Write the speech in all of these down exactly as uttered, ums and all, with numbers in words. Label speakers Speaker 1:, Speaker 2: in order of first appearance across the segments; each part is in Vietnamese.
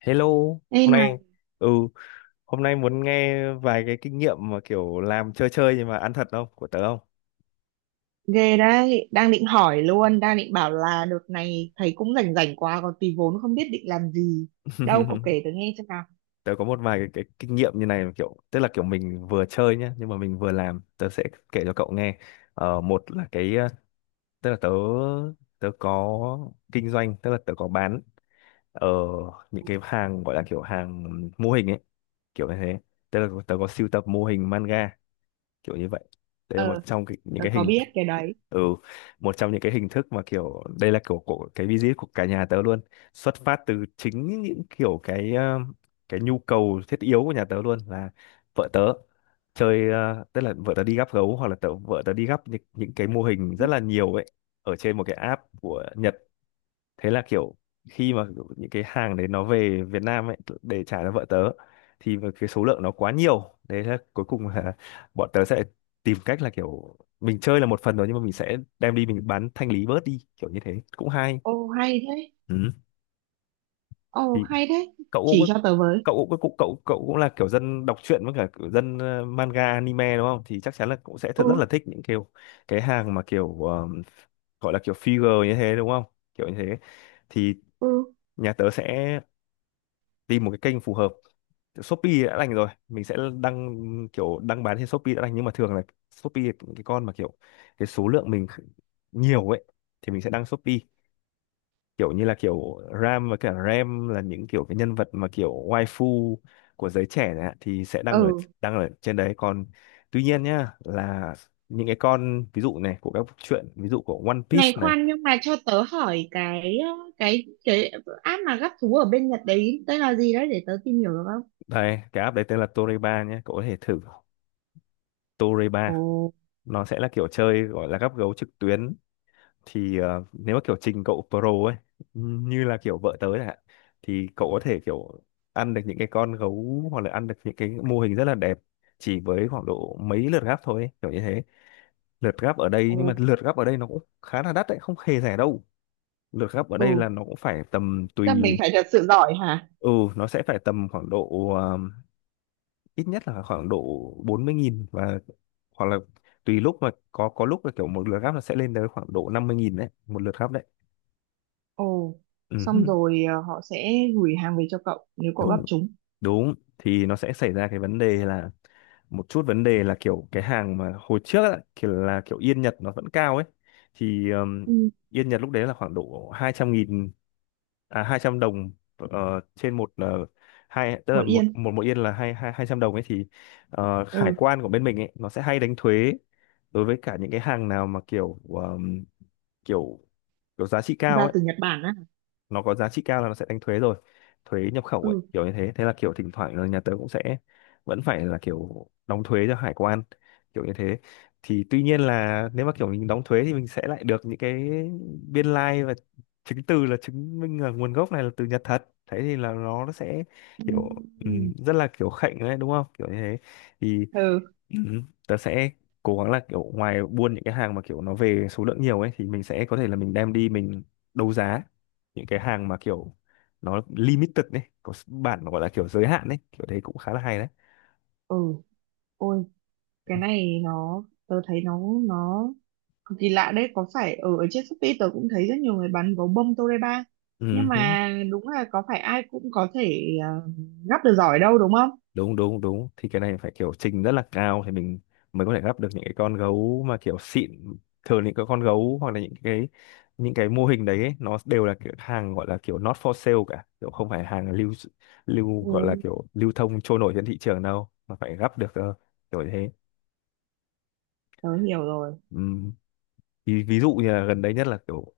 Speaker 1: Hello,
Speaker 2: Ê
Speaker 1: hôm
Speaker 2: này,
Speaker 1: nay ừ, hôm nay muốn nghe vài cái kinh nghiệm mà kiểu làm chơi chơi nhưng mà ăn thật không của tớ không?
Speaker 2: ghê đấy, đang định hỏi luôn, đang định bảo là đợt này thấy cũng rảnh rảnh quá, còn tí vốn không biết định làm gì. Đâu, cậu kể tớ nghe xem nào.
Speaker 1: Tớ có một vài cái, cái kinh nghiệm như này kiểu tức là kiểu mình vừa chơi nhá nhưng mà mình vừa làm, tớ sẽ kể cho cậu nghe. Ờ, một là cái ờ, tức là tớ tớ có kinh doanh, tức là tớ có bán ở những cái hàng gọi là kiểu hàng mô hình ấy, kiểu như thế. Tức là tớ có sưu tập mô hình manga kiểu như vậy. Đây là
Speaker 2: Ờ,
Speaker 1: một trong cái, những
Speaker 2: tớ
Speaker 1: cái
Speaker 2: có
Speaker 1: hình,
Speaker 2: biết cái đấy.
Speaker 1: ừ, một trong những cái hình thức mà kiểu đây là kiểu của cái visit của cả nhà tớ luôn, xuất phát từ chính những kiểu cái ờ, cái nhu cầu thiết yếu của nhà tớ luôn là vợ tớ chơi, ờ, tức là vợ tớ đi gắp gấu hoặc là tớ, vợ tớ đi gắp những, những cái mô hình
Speaker 2: Ừ.
Speaker 1: rất là nhiều ấy ở trên một cái app của Nhật. Thế là kiểu khi mà kiểu những cái hàng đấy nó về Việt Nam ấy để trả cho vợ tớ thì mà cái số lượng nó quá nhiều đấy, là cuối cùng là bọn tớ sẽ tìm cách là kiểu mình chơi là một phần rồi nhưng mà mình sẽ đem đi mình bán thanh lý bớt đi kiểu như thế cũng hay,
Speaker 2: Ồ, hay thế.
Speaker 1: ừ.
Speaker 2: Ồ,
Speaker 1: Thì
Speaker 2: hay thế.
Speaker 1: cậu
Speaker 2: Chỉ
Speaker 1: cũng
Speaker 2: cho tớ với.
Speaker 1: cậu cũng cậu cậu cậu cũng là kiểu dân đọc truyện với cả kiểu dân, ờ, manga anime, đúng không, thì chắc chắn là cũng sẽ thật rất là
Speaker 2: Ừ,
Speaker 1: thích những kiểu cái hàng mà kiểu ờ, gọi là kiểu figure như thế đúng không, kiểu như thế. Thì
Speaker 2: ừ,
Speaker 1: nhà tớ sẽ tìm một cái kênh phù hợp. Kiểu Shopee đã đành, rồi mình sẽ đăng kiểu đăng bán trên Shopee đã đành, nhưng mà thường là Shopee cái con mà kiểu cái số lượng mình kh- nhiều ấy thì mình sẽ đăng Shopee kiểu như là kiểu Ram và cả Ram là những kiểu cái nhân vật mà kiểu waifu của giới trẻ này ạ, thì sẽ đăng ở
Speaker 2: ừ.
Speaker 1: đăng ở trên đấy. Còn tuy nhiên nhá là những cái con ví dụ này của các truyện ví dụ của One Piece
Speaker 2: Này
Speaker 1: này.
Speaker 2: khoan, nhưng mà cho tớ hỏi cái ờ, cái cái app mà gắp thú ở bên Nhật đấy tên là gì đấy để tớ tìm hiểu được không?
Speaker 1: Đây cái app đấy tên là Toreba nhé, cậu có thể thử Toreba.
Speaker 2: Ồ.
Speaker 1: Nó sẽ là kiểu chơi gọi là gắp gấu trực tuyến. Thì ờ, nếu mà kiểu trình cậu pro ấy, như là kiểu vợ tớ chẳng hạn, thì cậu có thể kiểu ăn được những cái con gấu hoặc là ăn được những cái mô hình rất là đẹp chỉ với khoảng độ mấy lượt gắp thôi ấy, kiểu như thế. Lượt gắp ở đây,
Speaker 2: Ồ.
Speaker 1: nhưng mà lượt gắp ở đây nó cũng khá là đắt đấy, không hề rẻ đâu. Lượt gắp ở đây là
Speaker 2: Ừ.
Speaker 1: nó cũng phải tầm
Speaker 2: Chắc mình
Speaker 1: tùy,
Speaker 2: phải thật sự giỏi hả?
Speaker 1: ừ, nó sẽ phải tầm khoảng độ, ờ, ít nhất là khoảng độ bốn mươi nghìn, và hoặc là tùy lúc, mà có có lúc là kiểu một lượt gắp nó sẽ lên tới khoảng độ năm mươi nghìn đấy, một lượt gắp đấy,
Speaker 2: Ồ, xong rồi, ờ, họ sẽ gửi hàng về cho cậu nếu
Speaker 1: ừ.
Speaker 2: cậu gắp chúng.
Speaker 1: Đúng, thì nó sẽ xảy ra cái vấn đề là, một chút vấn đề là kiểu cái hàng mà hồi trước á, kiểu là kiểu yên Nhật nó vẫn cao ấy, thì ừm,
Speaker 2: Ừ.
Speaker 1: yên Nhật lúc đấy là khoảng độ hai trăm nghìn, à hai trăm đồng, ờ, trên một, ờ, hai tức là
Speaker 2: Mười
Speaker 1: một
Speaker 2: yên.
Speaker 1: một mỗi yên là hai hai hai trăm đồng ấy. Thì ờ, hải
Speaker 2: Ừ,
Speaker 1: quan của bên mình ấy nó sẽ hay đánh thuế đối với cả những cái hàng nào mà kiểu ờm, kiểu kiểu giá trị cao
Speaker 2: ra
Speaker 1: ấy,
Speaker 2: từ Nhật Bản á.
Speaker 1: nó có giá trị cao là nó sẽ đánh thuế rồi, thuế nhập khẩu ấy,
Speaker 2: Ừ.
Speaker 1: kiểu như thế. Thế là kiểu thỉnh thoảng là nhà tớ cũng sẽ vẫn phải là kiểu đóng thuế cho hải quan kiểu như thế. Thì tuy nhiên là nếu mà kiểu mình đóng thuế thì mình sẽ lại được những cái biên lai và chứng từ là chứng minh là nguồn gốc này là từ Nhật thật, thế thì là nó sẽ kiểu, ừm,
Speaker 2: Ừm.
Speaker 1: rất là kiểu khệnh đấy đúng không, kiểu như thế. Thì
Speaker 2: Ừ.
Speaker 1: ừ. Tớ sẽ cố gắng là kiểu ngoài buôn những cái hàng mà kiểu nó về số lượng nhiều ấy, thì mình sẽ có thể là mình đem đi mình đấu giá những cái hàng mà kiểu nó limited ấy, có s- bản gọi là kiểu giới hạn ấy, kiểu đấy cũng khá là hay đấy.
Speaker 2: Ừ. Ôi, cái này nó, tớ thấy nó, nó cực kỳ lạ đấy. Có phải ở, ở trên Shopee tớ cũng thấy rất nhiều người bán gấu bông Toreba. Nhưng
Speaker 1: Ừ.
Speaker 2: mà đúng là có phải ai cũng có thể ờ, gắp được giỏi đâu đúng không?
Speaker 1: Đúng đúng đúng, thì cái này phải kiểu trình rất là cao thì mình mới có thể gắp được những cái con gấu mà kiểu xịn. Thường những cái con gấu hoặc là những cái những cái mô hình đấy ấy, nó đều là kiểu hàng gọi là kiểu not for sale cả, kiểu không phải hàng lưu lưu gọi là
Speaker 2: Ừ.
Speaker 1: kiểu lưu thông trôi nổi trên thị trường đâu, mà phải gắp được cơ, kiểu thế.
Speaker 2: Tớ hiểu rồi.
Speaker 1: Ừm, ví, Ví dụ như là gần đây nhất là kiểu,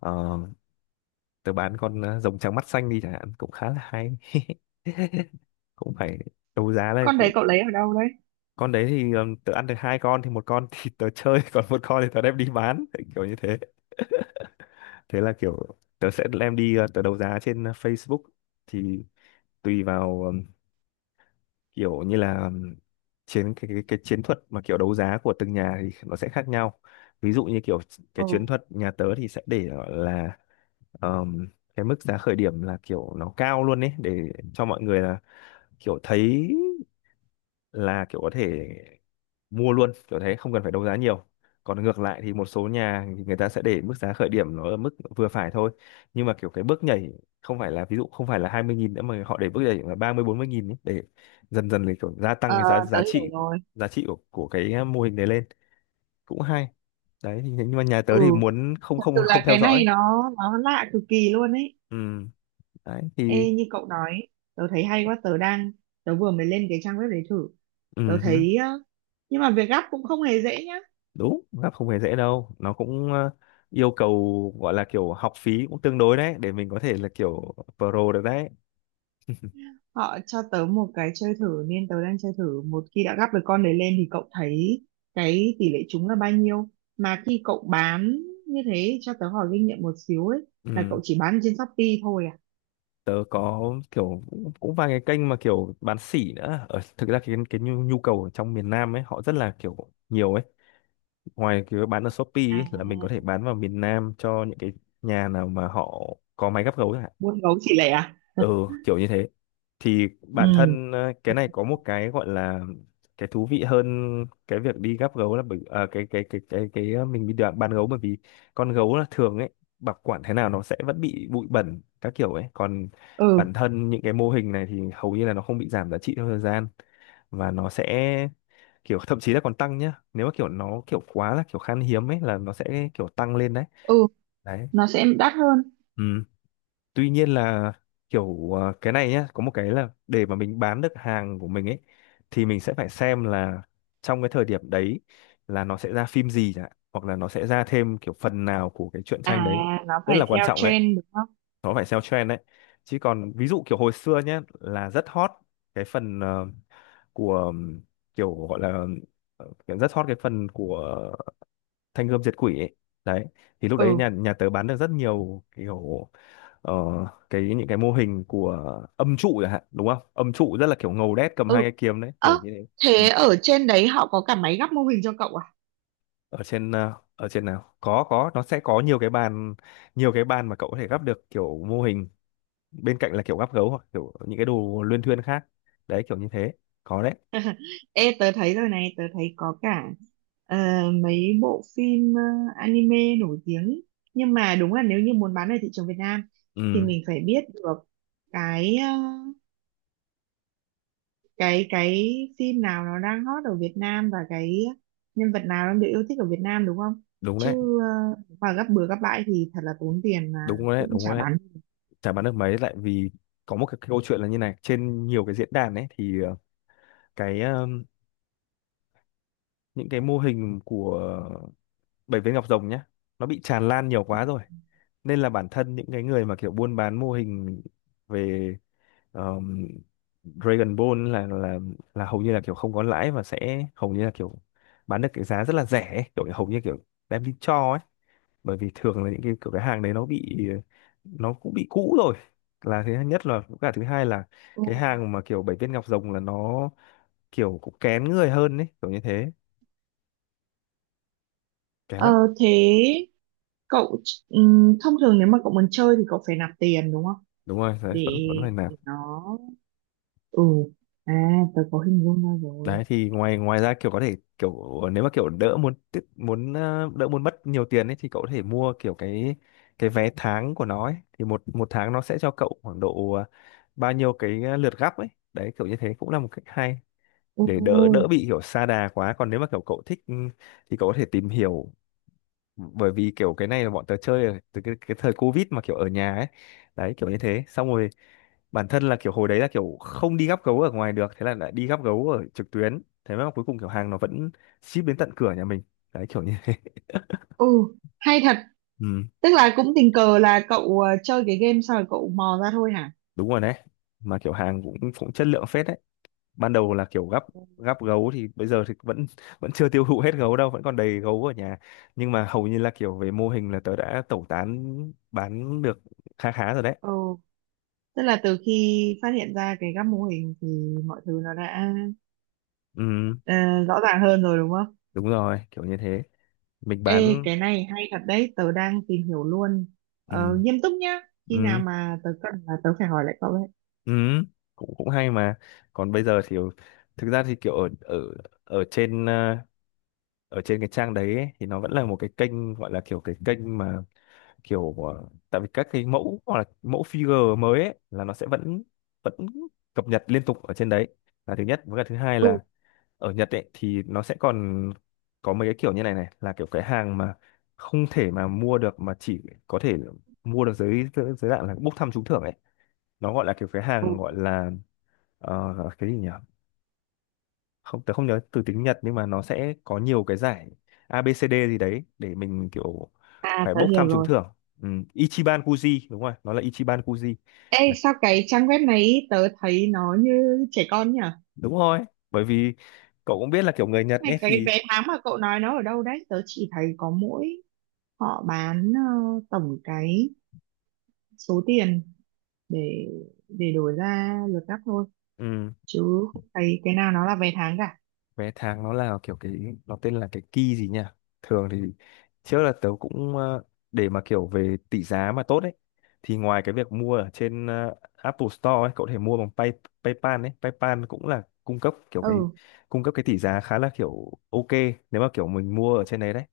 Speaker 1: ờ, tớ bán con, ờ, rồng trắng mắt xanh đi chẳng hạn, cũng khá là hay cũng phải đấu giá lên
Speaker 2: Con
Speaker 1: cũng.
Speaker 2: đấy cậu lấy ở đâu đấy?
Speaker 1: Con đấy thì ừm, tớ ăn được hai con thì một con thì tớ chơi còn một con thì tớ đem đi bán kiểu như thế. Thế là kiểu tớ sẽ đem đi, ờ, tớ đấu giá trên, ờ, Facebook. Thì tùy vào ừm, kiểu như là, ừm, chiến cái, cái cái chiến thuật mà kiểu đấu giá của từng nhà thì nó sẽ khác nhau. Ví dụ như kiểu cái chiến
Speaker 2: Ừ.
Speaker 1: thuật nhà tớ thì sẽ để ở là, ờm, cái mức giá khởi điểm là kiểu nó cao luôn ấy, để cho mọi người là kiểu thấy là kiểu có thể mua luôn kiểu thế, không cần phải đấu giá nhiều. Còn ngược lại thì một số nhà thì người ta sẽ để mức giá khởi điểm nó ở mức vừa phải thôi, nhưng mà kiểu cái bước nhảy không phải là, ví dụ không phải là hai mươi nghìn nữa, mà họ để bước nhảy là ba mươi bốn mươi nghìn ấy, để dần dần để kiểu gia tăng
Speaker 2: Ờ,
Speaker 1: cái giá
Speaker 2: tớ
Speaker 1: giá
Speaker 2: hiểu
Speaker 1: trị,
Speaker 2: rồi.
Speaker 1: giá trị của, của cái mô hình đấy lên, cũng hay đấy. Thì nhưng mà nhà tớ
Speaker 2: Ừ,
Speaker 1: thì muốn không
Speaker 2: thật sự
Speaker 1: không không
Speaker 2: là cái
Speaker 1: theo
Speaker 2: này
Speaker 1: dõi,
Speaker 2: nó nó lạ cực kỳ luôn ấy.
Speaker 1: ừ đấy thì,
Speaker 2: Ê, như cậu nói tớ thấy hay quá, tớ đang, tớ vừa mới lên cái trang web đấy thử. Tớ
Speaker 1: ừ hứ,
Speaker 2: thấy ờ, nhưng mà việc gắp cũng không hề dễ nhá.
Speaker 1: đúng, gặp không hề dễ đâu, nó cũng, ờ, yêu cầu gọi là kiểu học phí cũng tương đối đấy để mình có thể là kiểu pro được đấy.
Speaker 2: Họ cho tớ một cái chơi thử nên tớ đang chơi thử. Một khi đã gắp được con đấy lên thì cậu thấy cái tỷ lệ trúng là bao nhiêu mà khi cậu bán như thế? Cho tớ hỏi kinh nghiệm một xíu ấy, là
Speaker 1: Ừ,
Speaker 2: cậu chỉ bán trên Shopee thôi à?
Speaker 1: tớ có kiểu cũng, cũng vài cái kênh mà kiểu bán sỉ nữa ở, thực ra cái cái nhu, nhu cầu ở trong miền Nam ấy họ rất là kiểu nhiều ấy. Ngoài cái bán ở Shopee
Speaker 2: À,
Speaker 1: ấy, là mình có thể bán vào miền Nam cho những cái nhà nào mà họ có máy gắp gấu,
Speaker 2: buôn gấu chỉ lẻ à?
Speaker 1: ừ kiểu như thế. Thì bản
Speaker 2: Ừ.
Speaker 1: thân, ờ, cái này có một cái gọi là cái thú vị hơn cái việc đi gắp gấu, là bởi à, cái cái cái cái cái ờ, mình đi đoạn bán gấu. Bởi vì con gấu là thường ấy, bảo quản thế nào nó sẽ vẫn bị bụi bẩn các kiểu ấy, còn
Speaker 2: Ừ.
Speaker 1: bản thân những cái mô hình này thì hầu như là nó không bị giảm giá trị theo thời gian, và nó sẽ kiểu thậm chí là còn tăng nhá, nếu mà kiểu nó kiểu quá là kiểu khan hiếm ấy là nó sẽ kiểu tăng lên đấy,
Speaker 2: Ừ.
Speaker 1: đấy,
Speaker 2: Nó sẽ đắt hơn.
Speaker 1: ừ. Tuy nhiên là kiểu, ờ, cái này nhá, có một cái là để mà mình bán được hàng của mình ấy thì mình sẽ phải xem là trong cái thời điểm đấy là nó sẽ ra phim gì chẳng hạn, hoặc là nó sẽ ra thêm kiểu phần nào của cái truyện
Speaker 2: À,
Speaker 1: tranh đấy,
Speaker 2: nó
Speaker 1: rất là
Speaker 2: phải
Speaker 1: quan
Speaker 2: theo
Speaker 1: trọng đấy,
Speaker 2: trend đúng không?
Speaker 1: nó phải theo trend đấy. Chứ còn ví dụ kiểu hồi xưa nhá là rất hot cái phần, ờ, của ừm, kiểu gọi là ờ, kiểu rất hot cái phần của Thanh Gươm Diệt Quỷ ấy, đấy thì lúc đấy nhà
Speaker 2: Ừ.
Speaker 1: nhà tớ bán được rất nhiều kiểu, ờ, cái những cái mô hình của âm trụ chẳng hạn, đúng không, âm trụ rất là kiểu ngầu đét cầm hai
Speaker 2: Ừ.
Speaker 1: cái kiếm đấy,
Speaker 2: Ơ,
Speaker 1: kiểu như thế, ừ.
Speaker 2: thế ở trên đấy họ có cả máy gắp mô hình cho cậu à?
Speaker 1: Ở trên ờ, ở trên nào có có nó sẽ có nhiều cái bàn, nhiều cái bàn mà cậu có thể gắp được kiểu mô hình, bên cạnh là kiểu gắp gấu hoặc kiểu những cái đồ luyên thuyên khác. Đấy kiểu như thế. Có đấy.
Speaker 2: Ê, tớ thấy rồi này, tớ thấy có cả ờ, mấy bộ phim, ờ, anime nổi tiếng. Nhưng mà đúng là nếu như muốn bán ở thị trường Việt Nam thì
Speaker 1: Ừ,
Speaker 2: mình phải biết được cái ờ, cái cái phim nào nó đang hot ở Việt Nam và cái nhân vật nào đang được yêu thích ở Việt Nam đúng không?
Speaker 1: đúng đấy,
Speaker 2: Chứ ờ, mà gấp bừa gấp bãi thì thật là tốn tiền mà
Speaker 1: đúng đấy,
Speaker 2: cũng
Speaker 1: đúng
Speaker 2: chả
Speaker 1: đấy.
Speaker 2: bán.
Speaker 1: Chả bán được mấy lại vì có một cái câu chuyện là như này: trên nhiều cái diễn đàn ấy thì ờ, cái ờ, những cái mô hình của bảy viên ngọc rồng nhá, nó bị tràn lan nhiều quá rồi nên là bản thân những cái người mà kiểu buôn bán mô hình về um, Dragon Ball là là là hầu như là kiểu không có lãi, và sẽ hầu như là kiểu bán được cái giá rất là rẻ ấy. Kiểu hầu như kiểu đem đi cho ấy. Bởi vì thường là những cái kiểu cái hàng đấy nó bị nó cũng bị cũ rồi, là thứ nhất, là với cả thứ hai là
Speaker 2: Ừ.
Speaker 1: cái hàng mà kiểu bảy viên ngọc rồng là nó kiểu cũng kén người hơn ấy, kiểu như thế, kén lắm.
Speaker 2: Ờ, thế cậu, ừm, thông thường nếu mà cậu muốn chơi thì cậu phải nạp tiền đúng không?
Speaker 1: Đúng rồi đấy,
Speaker 2: Để,
Speaker 1: vẫn vẫn phải làm.
Speaker 2: để nó, ừ, à, tớ có hình dung ra rồi.
Speaker 1: Đấy thì ngoài ngoài ra, kiểu có thể kiểu nếu mà kiểu đỡ muốn tiết muốn ờ, đỡ muốn mất nhiều tiền ấy thì cậu có thể mua kiểu cái cái vé tháng của nó ấy, thì một một tháng nó sẽ cho cậu khoảng độ ờ, bao nhiêu cái ờ, lượt gấp ấy. Đấy kiểu như thế, cũng là một cách hay để đỡ đỡ
Speaker 2: Ừ.
Speaker 1: bị kiểu sa đà quá. Còn nếu mà kiểu cậu thích, ừ, thì cậu có thể tìm hiểu, bởi vì kiểu cái này là bọn tớ chơi ở- từ cái, cái thời Covid mà kiểu ở nhà ấy. Đấy kiểu như thế. Xong rồi bản thân là kiểu hồi đấy là kiểu không đi gắp gấu ở ngoài được, thế là lại đi gắp gấu ở trực tuyến, thế mà cuối cùng kiểu hàng nó vẫn ship đến tận cửa nhà mình. Đấy kiểu như thế.
Speaker 2: Ừ, hay thật.
Speaker 1: Ừ,
Speaker 2: Tức là cũng tình cờ là cậu ờ, chơi cái game xong rồi cậu mò ra thôi hả?
Speaker 1: đúng rồi đấy, mà kiểu hàng cũng cũng chất lượng phết đấy. Ban đầu là kiểu gắp gắp gấu thì bây giờ thì vẫn vẫn chưa tiêu thụ hết gấu đâu, vẫn còn đầy gấu ở nhà. Nhưng mà hầu như là kiểu về mô hình là tớ đã tẩu tán, bán được khá khá rồi đấy.
Speaker 2: Ừ, tức là từ khi phát hiện ra cái các mô hình thì mọi thứ nó đã
Speaker 1: Ừ,
Speaker 2: ờ, rõ ràng hơn rồi đúng không?
Speaker 1: đúng rồi kiểu như thế, mình
Speaker 2: Ê,
Speaker 1: bán.
Speaker 2: cái này hay thật đấy, tớ đang tìm hiểu luôn.
Speaker 1: Ừ,
Speaker 2: Ờ, nghiêm túc nhá. Khi nào
Speaker 1: ừ,
Speaker 2: mà tớ cần là tớ phải hỏi lại cậu đấy.
Speaker 1: ừ, cũng cũng hay mà. Còn bây giờ thì thực ra thì kiểu ở ở ở trên ờ, ở trên cái trang đấy ấy, thì nó vẫn là một cái kênh, gọi là kiểu cái kênh mà kiểu ờ, tại vì các cái mẫu hoặc là mẫu figure mới ấy, là nó sẽ vẫn vẫn cập nhật liên tục ở trên đấy, là thứ nhất, với cả thứ hai
Speaker 2: Ừ.
Speaker 1: là ở Nhật ấy thì nó sẽ còn có mấy cái kiểu như này này, là kiểu cái hàng mà không thể mà mua được, mà chỉ có thể mua được dưới dưới dưới dạng là bốc thăm trúng thưởng ấy. Nó gọi là kiểu cái hàng gọi
Speaker 2: Ừ.
Speaker 1: là ờ, cái gì nhỉ, không, tớ không nhớ từ tiếng Nhật, nhưng mà nó sẽ có nhiều cái giải A ABCD gì đấy để mình kiểu
Speaker 2: À,
Speaker 1: phải
Speaker 2: tớ
Speaker 1: bốc
Speaker 2: hiểu
Speaker 1: thăm trúng
Speaker 2: rồi.
Speaker 1: thưởng. Ừ. Ichiban Kuji, đúng rồi, nó là Ichiban Kuji.
Speaker 2: Ê,
Speaker 1: Là-
Speaker 2: sao cái trang web này tớ thấy nó như trẻ con nhỉ?
Speaker 1: Đúng rồi, bởi vì cậu cũng biết là kiểu người Nhật ấy
Speaker 2: Này, cái
Speaker 1: thì.
Speaker 2: vé tháng mà cậu nói nó ở đâu đấy? Tớ chỉ thấy có mỗi họ bán ờ, tổng cái số tiền để để đổi ra lượt cắt thôi,
Speaker 1: Ừ.
Speaker 2: chứ không thấy cái nào nó là vé tháng cả.
Speaker 1: Vé tháng nó là kiểu cái, nó tên là cái key gì nhỉ. Thường thì trước là tớ cũng ờ, để mà kiểu về tỷ giá mà tốt ấy, thì ngoài cái việc mua ở trên ờ, Apple Store ấy, cậu có thể mua bằng Pay, PayPal ấy. PayPal cũng là cung cấp kiểu cái
Speaker 2: Ừ,
Speaker 1: cung cấp cái tỷ giá khá là kiểu ok nếu mà kiểu mình mua ở trên đấy. Đấy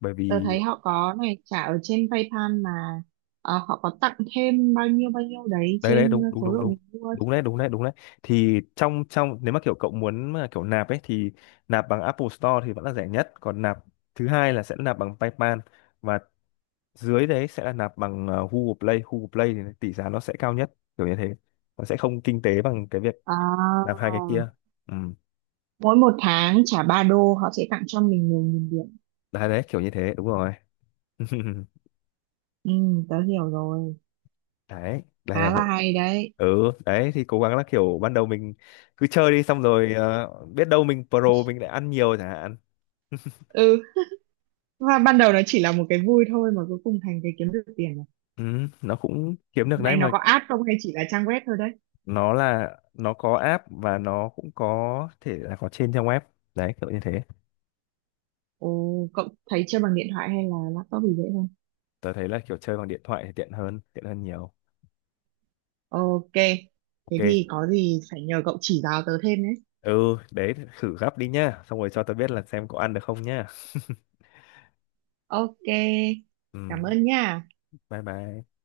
Speaker 1: bởi
Speaker 2: tớ
Speaker 1: vì
Speaker 2: thấy họ có này, trả ở trên PayPal mà ờ, họ có tặng thêm bao nhiêu bao nhiêu đấy
Speaker 1: đấy đấy,
Speaker 2: trên
Speaker 1: đúng đúng
Speaker 2: số
Speaker 1: đúng
Speaker 2: lượng
Speaker 1: đúng,
Speaker 2: mình mua.
Speaker 1: đúng đấy, đúng đấy, đúng đấy, thì trong trong nếu mà kiểu cậu muốn mà kiểu nạp ấy thì nạp bằng Apple Store thì vẫn là rẻ nhất, còn nạp thứ hai là sẽ nạp bằng PayPal, và dưới đấy sẽ là nạp bằng ờ, Google Play. Google Play thì tỷ giá nó sẽ cao nhất, kiểu như thế, nó sẽ không kinh tế bằng cái việc
Speaker 2: À,
Speaker 1: nạp hai cái kia. Ừ.
Speaker 2: mỗi một tháng trả ba đô họ sẽ tặng cho mình mười nghìn điểm.
Speaker 1: Đấy đấy kiểu như thế, đúng rồi.
Speaker 2: Ừ, tớ hiểu rồi,
Speaker 1: Đấy đây là
Speaker 2: khá là
Speaker 1: bộ.
Speaker 2: hay đấy.
Speaker 1: Ừ, đấy thì cố gắng là kiểu ban đầu mình cứ chơi đi, xong rồi ờ, biết đâu mình pro, mình lại ăn nhiều chẳng hạn.
Speaker 2: Ừ, và ban đầu nó chỉ là một cái vui thôi mà cuối cùng thành cái kiếm được tiền rồi.
Speaker 1: Ừ, nó cũng kiếm được đấy
Speaker 2: Này, nó
Speaker 1: mà.
Speaker 2: có app không hay chỉ là trang web thôi đấy?
Speaker 1: Nó là nó có app và nó cũng có thể là có trên trang web. Đấy kiểu như thế.
Speaker 2: Ồ, cậu thấy chơi bằng điện thoại hay là laptop thì dễ hơn?
Speaker 1: Tớ thấy là kiểu chơi bằng điện thoại thì tiện hơn, tiện hơn nhiều.
Speaker 2: Ok. Thế thì
Speaker 1: Ok.
Speaker 2: có gì phải nhờ cậu chỉ giáo tớ thêm đấy.
Speaker 1: Ừ, đấy, thử gấp đi nhá, xong rồi cho tao biết là xem có ăn được không nhá.
Speaker 2: Ok,
Speaker 1: Ừ,
Speaker 2: cảm ơn nha.
Speaker 1: bye bye.